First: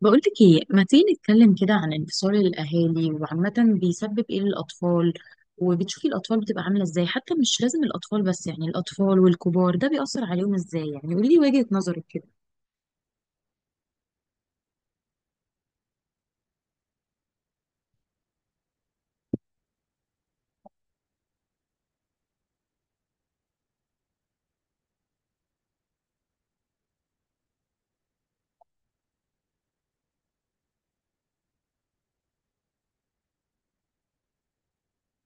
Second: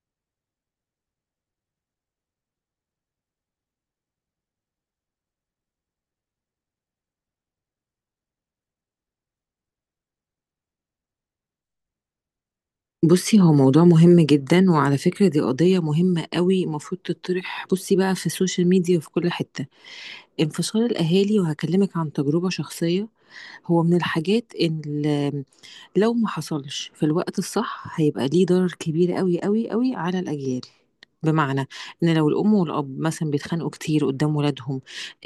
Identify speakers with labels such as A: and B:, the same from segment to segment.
A: بقولك ايه، ما تيجي نتكلم كده عن انفصال الاهالي؟ وعامة بيسبب ايه للاطفال؟ وبتشوفي الاطفال بتبقى عاملة ازاي؟ حتى مش لازم الاطفال بس، يعني الاطفال والكبار ده بيأثر عليهم ازاي، يعني قولي لي وجهة نظرك كده.
B: بُصّي، هو موضوع مهم جدًا، وعلى فكرة دي قضية مهمة أوي المفروض تطرح بُصّي بقى في السوشيال ميديا وفي كل حتة. انفصال الأهالي وهاكلمِك عن تجربة شخصية، هو من الحاجات لو ما حصلش في الوقت الصح هيبقى ليه ضرر كبير أوي، أوي، أوي على الأجيال. بمعنى إن لو الأم والأب مثلًا بيتخانقوا كتير قدّام ولادهم،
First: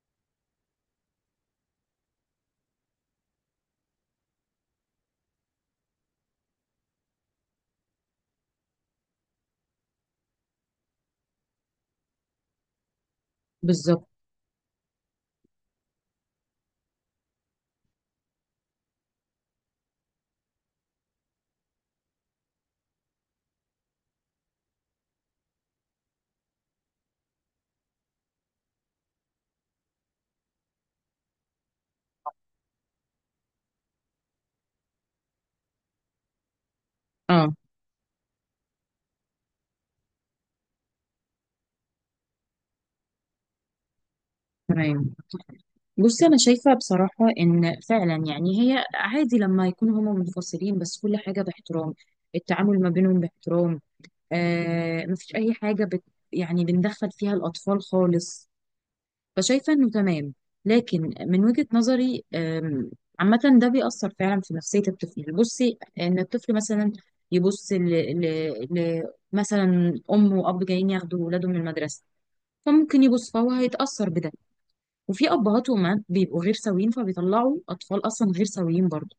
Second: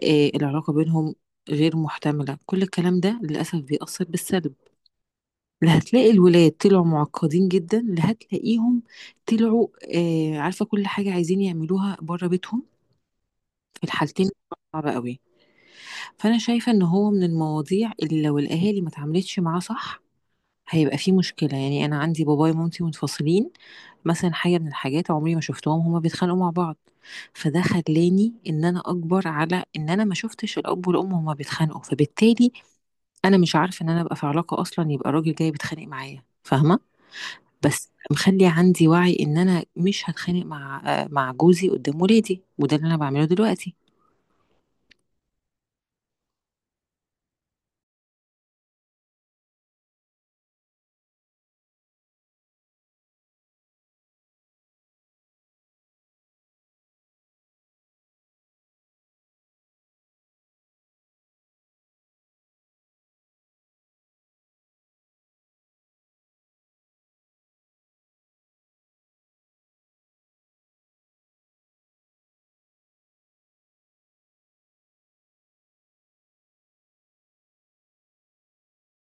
B: العلاقة بينهم غير مُحتملة، كل الكلام ده للأسف بيأثّر بالسلب. لا هتلاقي الولاد طلعوا معقدين جدا، لا هتلاقيهم طلعوا عارفه كل حاجه عايزين يعملوها بره بيتهم. في
A: بالظبط.
B: الحالتين صعبه قوي. فانا شايفه ان هو من المواضيع اللي لو الاهالي ما اتعاملتش معاه صح هيبقى فيه مشكله. يعني انا عندي بابايا ومامتي منفصلين، مثلا حاجه من الحاجات عمري ما شفتهم هما بيتخانقوا مع بعض، فده خلاني ان انا اكبر على ان انا ما شفتش الاب والام هما بيتخانقوا، فبالتالي انا مش عارفه ان انا ابقى في علاقه اصلا يبقى راجل جاي بيتخانق معايا، فاهمه؟
A: اه.
B: بس مخلي عندي وعي ان انا مش هتخانق مع جوزي قدام ولادي، وده اللي انا بعمله دلوقتي.
A: تمام. بصي، انا شايفة بصراحة ان فعلا يعني هي عادي لما يكونوا هما منفصلين، بس كل حاجة باحترام. التعامل ما بينهم باحترام، آه، مفيش اي حاجة بت، يعني بندخل فيها الاطفال خالص، فشايفة انه تمام. لكن من وجهة نظري عامة ده بيأثر فعلا في نفسية الطفل. بصي، ان الطفل مثلا يبص ل... ل... مثلا ام واب جايين ياخدوا ولاده من المدرسة، فممكن يبص فهو هيتأثر بده. وفي ابهات وامهات بيبقوا غير سويين، فبيطلعوا اطفال اصلا غير سويين برضه.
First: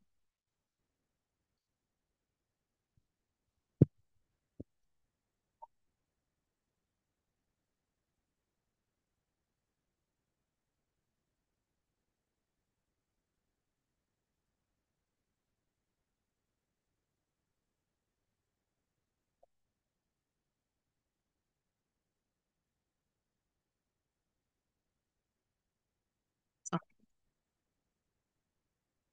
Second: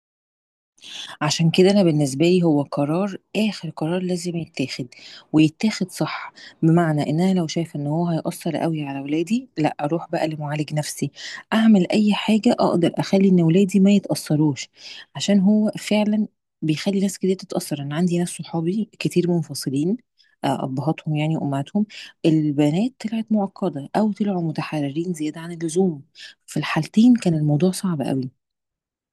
B: عشان كده انا بالنسبه لي هو قرار اخر قرار لازم يتاخد، ويتاخد صح. بمعنى ان انا لو شايفه ان هو هيأثر قوي على ولادي، لا اروح بقى لمعالج نفسي، اعمل اي حاجه اقدر اخلي ان ولادي ما يتأثروش، عشان هو فعلا بيخلي ناس كتير تتأثر. انا عندي ناس صحابي كتير منفصلين ابهاتهم يعني وامهاتهم، البنات طلعت معقده او طلعوا متحررين زياده عن اللزوم. في الحالتين كان الموضوع صعب قوي.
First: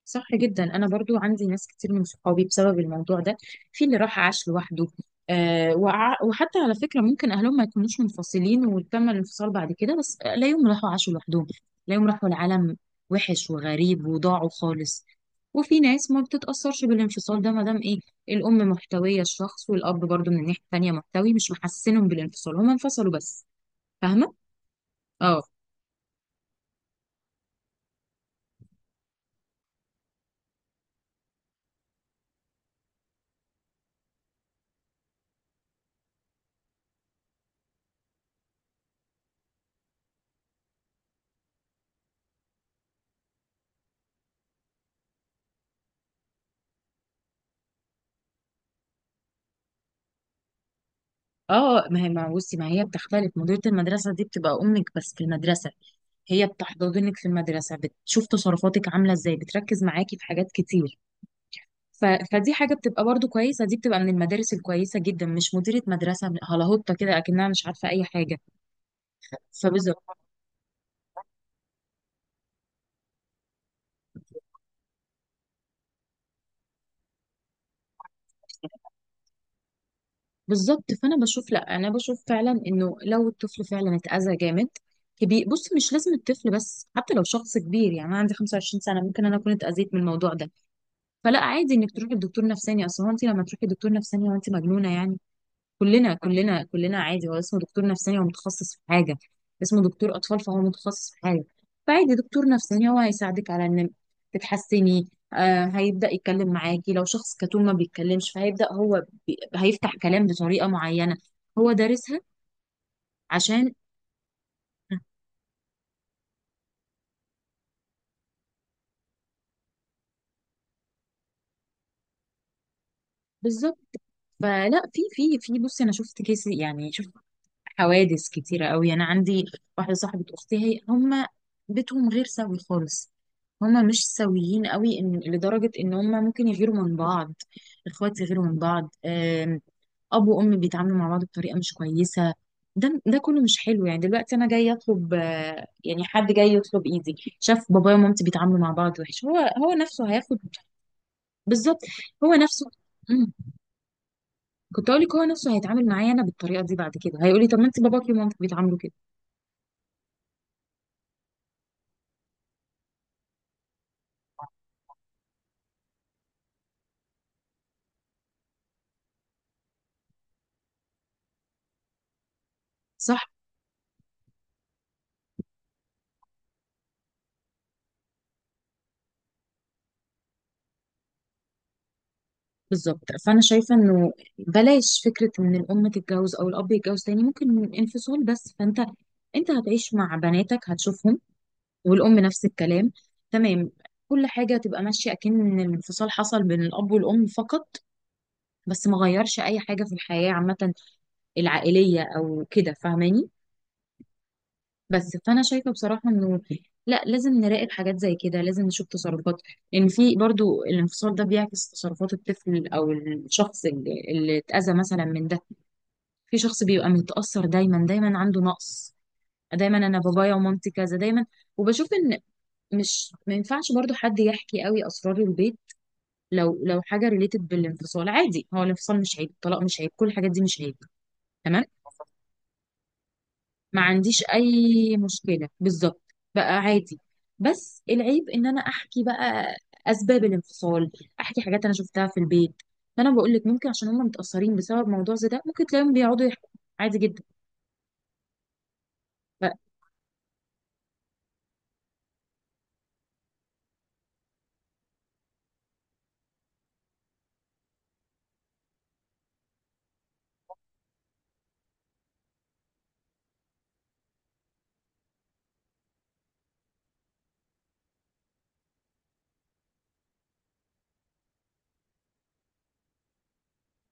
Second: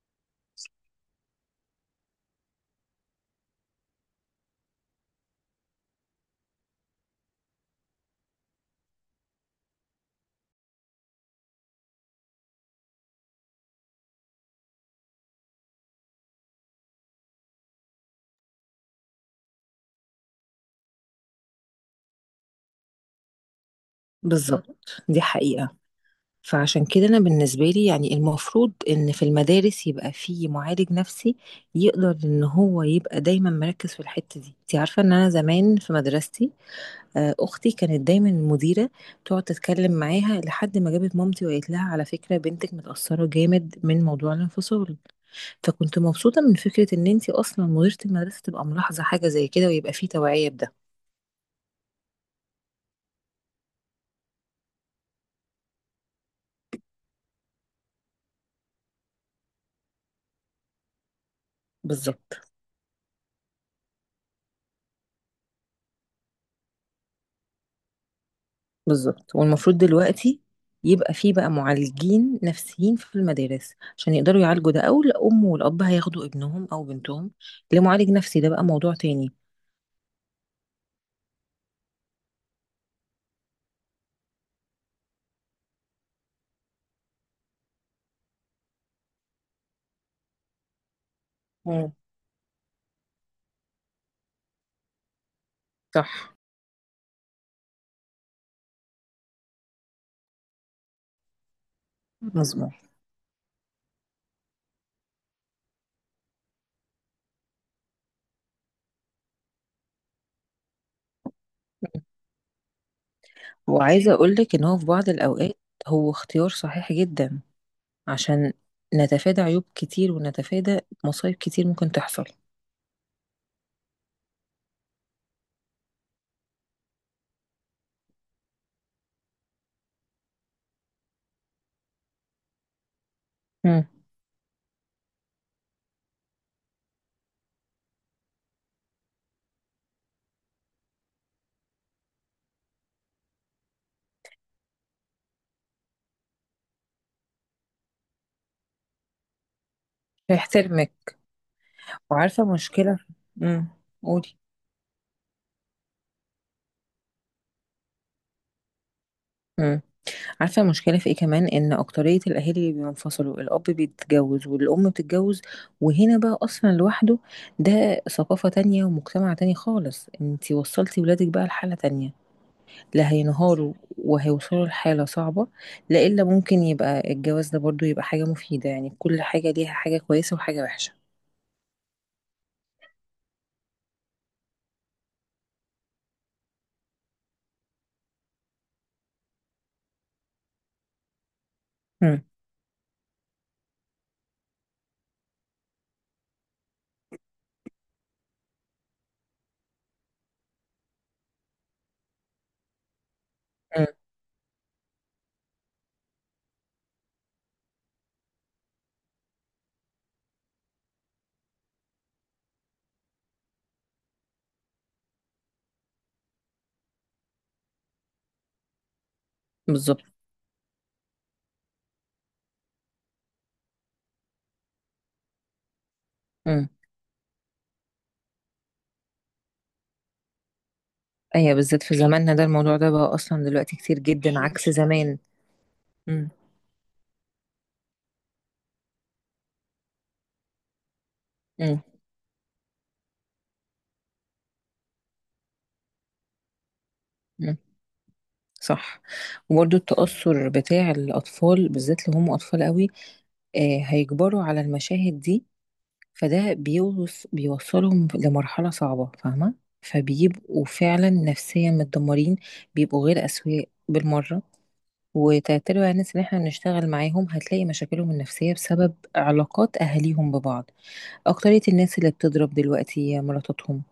A: صح جدا، انا برضو عندي ناس كتير من صحابي بسبب الموضوع ده. في اللي راح عاش لوحده، آه، وحتى على فكره ممكن اهلهم ما يكونوش منفصلين وتم الانفصال بعد كده، بس لا، يوم راحوا عاشوا لوحدهم، لا، يوم راحوا العالم وحش وغريب وضاعوا خالص. وفي ناس ما بتتاثرش بالانفصال ده، ما دام ايه، الام محتويه الشخص والاب برضو من الناحيه التانيه محتوي، مش محسنهم بالانفصال، هما انفصلوا بس. فاهمه.
B: بالظبط، دي
A: اه.
B: حقيقة. فعشان كده أنا بالنسبة لي يعني المفروض إن في المدارس يبقى في معالج نفسي يقدر إن هو يبقى دايما مركز في الحتة دي. أنت عارفة إن أنا زمان في مدرستي أختي كانت دايما المديرة تقعد تتكلم معاها لحد ما جابت مامتي وقالت لها على فكرة بنتك متأثرة جامد من موضوع الانفصال. فكنت مبسوطة من فكرة إن أنت أصلا مديرة المدرسة تبقى ملاحظة حاجة زي كده ويبقى في توعية بده.
A: ما هي بتختلف، مديرة المدرسة دي بتبقى أمك بس في المدرسة. هي بتحضنك في المدرسة، بتشوف تصرفاتك عاملة ازاي، بتركز معاكي في حاجات كتير. ف...
B: بالظبط.
A: فدي حاجة بتبقى برضو كويسة، دي بتبقى من المدارس الكويسة جدا، مش مديرة مدرسة هلاهوطة كده أكنها مش عارفة أي حاجة.
B: بالظبط، والمفروض
A: فبالظبط
B: دلوقتي يبقى فيه بقى معالجين نفسيين في المدارس عشان يقدروا يعالجوا ده، او الام والاب هياخدوا ابنهم او بنتهم لمعالج نفسي، ده بقى موضوع تاني.
A: بالظبط فأنا بشوف، لأ، أنا بشوف فعلا إنه لو الطفل فعلا اتأذى جامد، كبير، بص، مش لازم الطفل بس، حتى لو شخص كبير. يعني أنا عندي 25 سنة ممكن أنا أكون اتأذيت من الموضوع ده، فلا، عادي إنك
B: مم.
A: تروحي لدكتور نفساني. أصل هو أنت لما تروحي لدكتور نفساني، هو أنت مجنونة يعني؟ كلنا،
B: صح.
A: كلنا، كلنا عادي. هو اسمه دكتور نفساني، هو متخصص في حاجة، اسمه دكتور أطفال، فهو متخصص في حاجة. فعادي، دكتور
B: مظبوط.
A: نفساني هو هيساعدك على إن تتحسني. آه، هيبدأ يتكلم معاكي لو شخص كتوم ما بيتكلمش، فهيبدأ هو هيفتح كلام بطريقة معينة، هو
B: مم.
A: دارسها عشان.
B: وعايزة أقولك إن هو في بعض
A: آه،
B: الأوقات هو اختيار صحيح جدا، عشان نتفادى عيوب كتير ونتفادى مصايب كتير ممكن تحصل.
A: بالظبط. فلا، في بصي، أنا شفت كيس، يعني شفت حوادث كتيرة قوي. أنا عندي واحدة صاحبة أختي، هما بيتهم غير سوي خالص، هما
B: مم.
A: مش سويين قوي، إن لدرجة إن هما ممكن يغيروا من بعض، الإخوات يغيروا من بعض. أب وأم بيتعاملوا مع بعض بطريقة مش كويسة، ده كله مش حلو. يعني دلوقتي أنا جاي أطلب، يعني حد جاي يطلب إيدي، شاف بابايا ومامتي بيتعاملوا مع بعض وحش، هو نفسه هياخد.
B: فيحترمك.
A: بالظبط. هو
B: وعارفة
A: نفسه.
B: مشكلة.
A: مم.
B: مم. قولي.
A: كنت أقول لك، هو نفسه هيتعامل معايا أنا بالطريقة دي. بعد كده هيقول لي طب ما أنت باباكي ومامتك بيتعاملوا كده.
B: مم. عارفة المشكلة في ايه كمان؟ ان اكترية الاهالي بينفصلوا، الاب بيتجوز والام بتتجوز، وهنا بقى اصلا لوحده ده ثقافة تانية ومجتمع تاني خالص. انتي وصلتي ولادك بقى لحالة تانية، لا
A: صح.
B: هينهاروا وهيوصلوا لحالة صعبة. لا الا ممكن يبقى الجواز ده برضو يبقى حاجة مفيدة، يعني كل حاجة ليها حاجة كويسة وحاجة وحشة.
A: بالظبط. فانا شايفه انه بلاش فكره ان الام تتجوز او الاب يتجوز تاني، ممكن انفصال بس، فانت انت هتعيش مع بناتك هتشوفهم، والام
B: مم.
A: نفس الكلام. تمام. كل حاجه تبقى ماشيه اكن الانفصال حصل بين الاب والام فقط، بس ما غيرش اي حاجه في الحياه عامه العائليه او كده. فاهماني؟
B: مم.
A: بس فانا شايفه بصراحه انه لا، لازم نراقب حاجات زي كده، لازم نشوف تصرفات، ان في برضو الانفصال ده بيعكس تصرفات الطفل او الشخص اللي اتأذى مثلا من. في شخص بيبقى متأثر دايما، دايما عنده نقص، دايما انا
B: بالظبط.
A: بابايا ومامتي كذا دايما. وبشوف ان مش، ما ينفعش برضو حد يحكي قوي اسرار البيت. لو
B: مم.
A: لو حاجه ريليتد بالانفصال، عادي، هو الانفصال مش عيب، الطلاق مش عيب، كل الحاجات دي مش عيب.
B: ايوه،
A: تمام.
B: بالذات في زماننا ده الموضوع ده بقى اصلا دلوقتي
A: ما
B: كتير
A: عنديش
B: جدا عكس
A: اي
B: زمان.
A: مشكله، بالظبط،
B: مم.
A: بقى عادي. بس العيب ان انا احكي بقى اسباب الانفصال، احكي حاجات انا
B: مم.
A: شفتها في البيت. فانا بقول لك ممكن عشان هم متاثرين بسبب موضوع زي ده، ممكن تلاقيهم بيقعدوا يحكوا عادي جدا.
B: مم. صح.
A: لا.
B: وبرضه التأثر بتاع الأطفال بالذات لو هم أطفال قوي هيكبروا على المشاهد دي، فده بيوصلهم لمرحلة صعبة، فاهمة؟ فبيبقوا فعلا نفسيا متدمرين، بيبقوا غير أسوياء بالمرة. وتعتبر على الناس اللي احنا بنشتغل معاهم هتلاقي مشاكلهم النفسية بسبب علاقات أهاليهم ببعض. أكترية الناس اللي بتضرب دلوقتي مراتاتهم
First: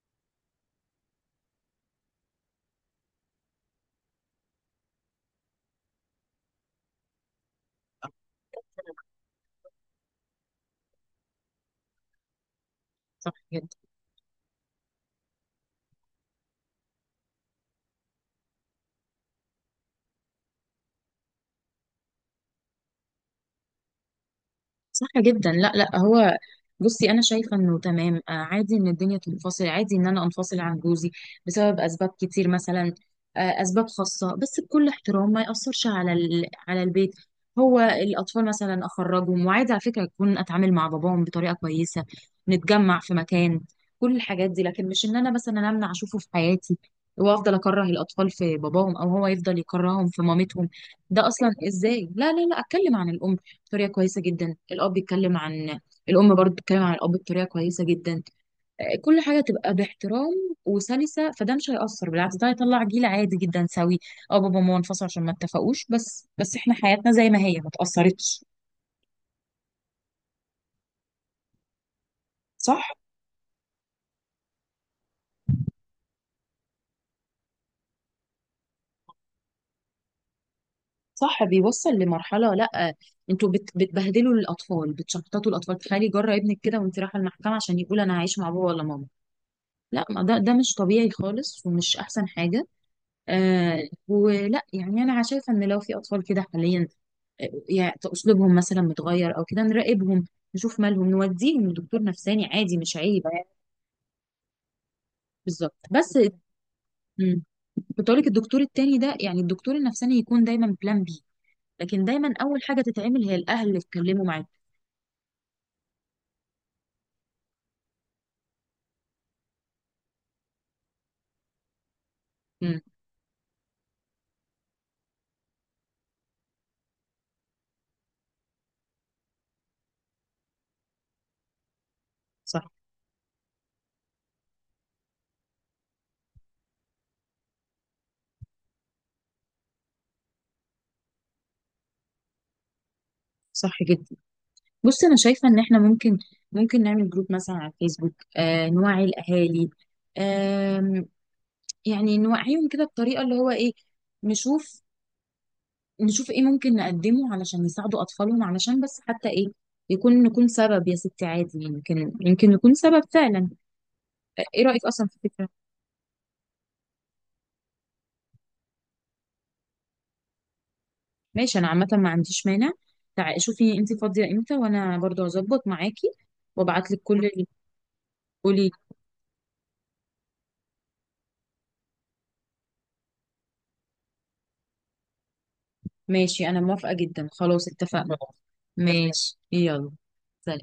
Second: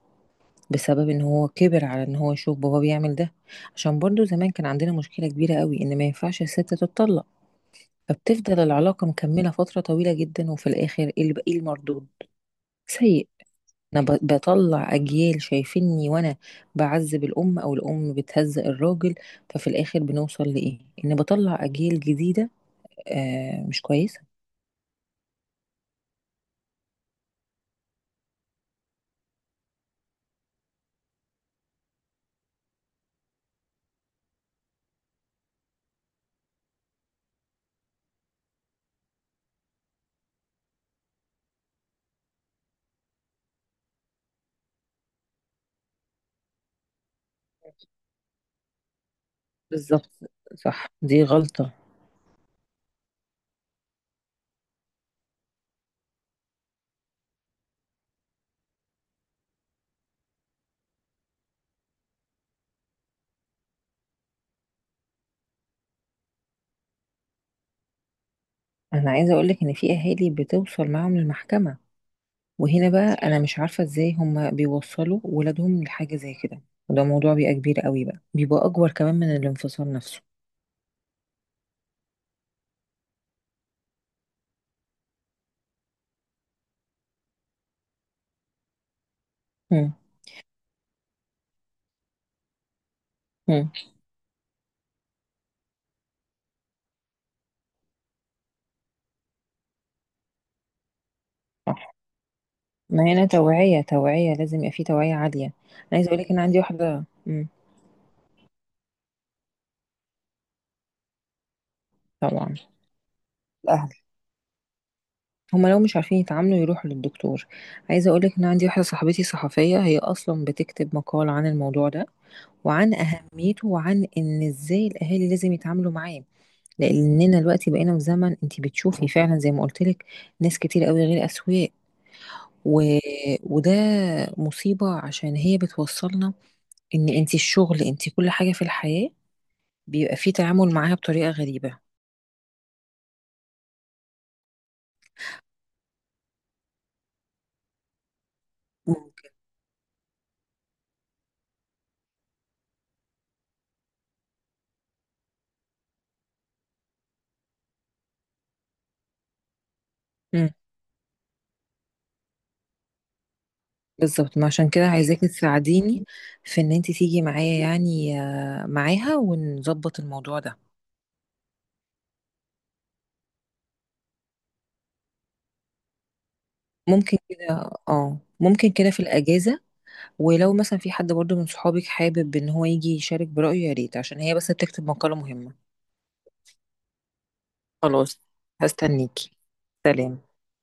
B: بسبب إن هو كِبِر على إن هو يشوف باباه بيعمل ده، عشان برضه زمان كان عندنا مشكلة كبيرة أوي إن ما ينفعش السِت تتطلّق، فبتفضل العلاقة مكمّلة فترة طويلة جدًا، وفي الآخر إيه الب إيه المردود؟ سيء.
A: صح كده.
B: أنا باطلّع أجيال شايفينّي وأنا باعذّب الأم أو الأم بتهزّق الراجل، ففي الآخر بنوصل لإيه؟ إن باطلّع أجيال جديدة مش كويسة.
A: صح جدا. لا لا، هو بصي انا شايفه انه تمام. عادي ان الدنيا تنفصل، عادي ان انا انفصل عن جوزي بسبب اسباب كتير، مثلا اسباب خاصه، بس بكل احترام، ما ياثرش على على البيت. هو الاطفال مثلا اخرجهم، وعادي على فكره اكون اتعامل مع باباهم بطريقه كويسه، نتجمع في مكان، كل الحاجات دي. لكن مش ان انا مثلا امنع اشوفه في حياتي، وافضل اكره الاطفال في باباهم، او هو يفضل يكرههم
B: بالضبط،
A: في مامتهم.
B: صح، دي
A: ده اصلا
B: غلطة.
A: ازاي؟ لا لا لا، اتكلم عن الام بطريقه كويسه جدا، الاب بيتكلم عن الام، برضو بتتكلم عن الاب بطريقه كويسه جدا، كل حاجه تبقى باحترام وسلسه. فده مش هيأثر، بالعكس، ده هيطلع جيل عادي جدا سوي. اه، بابا وماما انفصلوا عشان ما اتفقوش، بس بس احنا حياتنا زي ما هي، ما اتأثرتش.
B: أنا عايزة أقول لك إن في أهالي بتوصل معاهم للمحكمة. وهنا
A: صح.
B: بقى انا مش عارفه ازاي هم بيوصلوا ولادهم لحاجه زي كده، وده موضوع بيبقى كبير قوي بقى، بيبقى اكبر كمان من الانفصال نفسه.
A: صح، بيوصل لمرحله، لا، انتوا بت بتبهدلوا الاطفال، بتشحططوا الاطفال. تخيلي جرى ابنك كده وانت رايحه المحكمه عشان يقول انا هعيش مع بابا ولا ماما!
B: مم.
A: لا، ما ده مش طبيعي خالص ومش احسن حاجه.
B: مم.
A: آه، ولا يعني انا شايفه ان لو في اطفال كده حاليا، يعني اسلوبهم مثلا متغير او كده، نراقبهم، نشوف مالهم، نوديهم
B: صح.
A: لدكتور نفساني، عادي، مش
B: ما
A: عيب
B: هنا
A: يعني.
B: توعيه لازم يبقى في توعيه عاليه. انا
A: بالظبط
B: عايزه
A: بس.
B: اقول لك ان عندي واحده.
A: مم.
B: مم.
A: كنت اقول لك الدكتور التاني ده، يعني الدكتور النفساني، يكون دايما بلان بي، لكن دايما
B: طبعا.
A: اول حاجه تتعمل هي الاهل اللي
B: الاهل
A: يتكلموا معاك.
B: هم لو مش عارفين يتعاملوا يروحوا للدكتور. عايزه اقول لك ان عندي واحده صاحبتي صحفيه هي اصلا بتكتب مقال عن الموضوع ده،
A: مم.
B: وعن اهميته، وعن ان ازاي الاهالي لازم يتعاملوا معاه، لاننا دلوقتي بقينا في زمن انت بتشوفي فعلا زي ما قلت لك ناس كتير قوي غير اسوياء.
A: صح.
B: و... وده مصيبة، عشان هي بتوصلنا ان انت الشغل انت كل حاجة في الحياة بيبقى فيه تعامل معاها بطريقة غريبة.
A: صح جدا. بص انا شايفه ان احنا ممكن نعمل جروب مثلا على الفيسبوك، آه، نوعي
B: مم.
A: الاهالي. آم، يعني نوعيهم كده بطريقه اللي هو ايه، نشوف نشوف ايه ممكن نقدمه علشان يساعدوا اطفالهم، علشان بس حتى ايه، يكون نكون
B: امم
A: سبب يا ستي، عادي، يمكن نكون سبب فعلا.
B: بالظبط، ما
A: ايه
B: عشان
A: رأيك
B: كده
A: اصلا في
B: عايزاكي
A: الفكرة؟
B: تساعديني في ان انت تيجي معايا، يعني معاها ونظبط الموضوع ده.
A: ماشي، انا عامة ما عنديش مانع. تعالي شوفي انت فاضية امتى وانا برضو هظبط معاكي، وابعت لك كل
B: ممكن
A: اللي،
B: كده اه
A: قولي.
B: ممكن كده في الاجازه. ولو مثلا في حد برضو من صحابك حابب ان هو يجي يشارك برايه يا ريت، عشان هي بس بتكتب مقاله مهمه.
A: ماشي، انا موافقة جدا، خلاص اتفقنا.
B: خلاص، هستنيكي.
A: ماشي، يلا.
B: سلام.
A: سلام.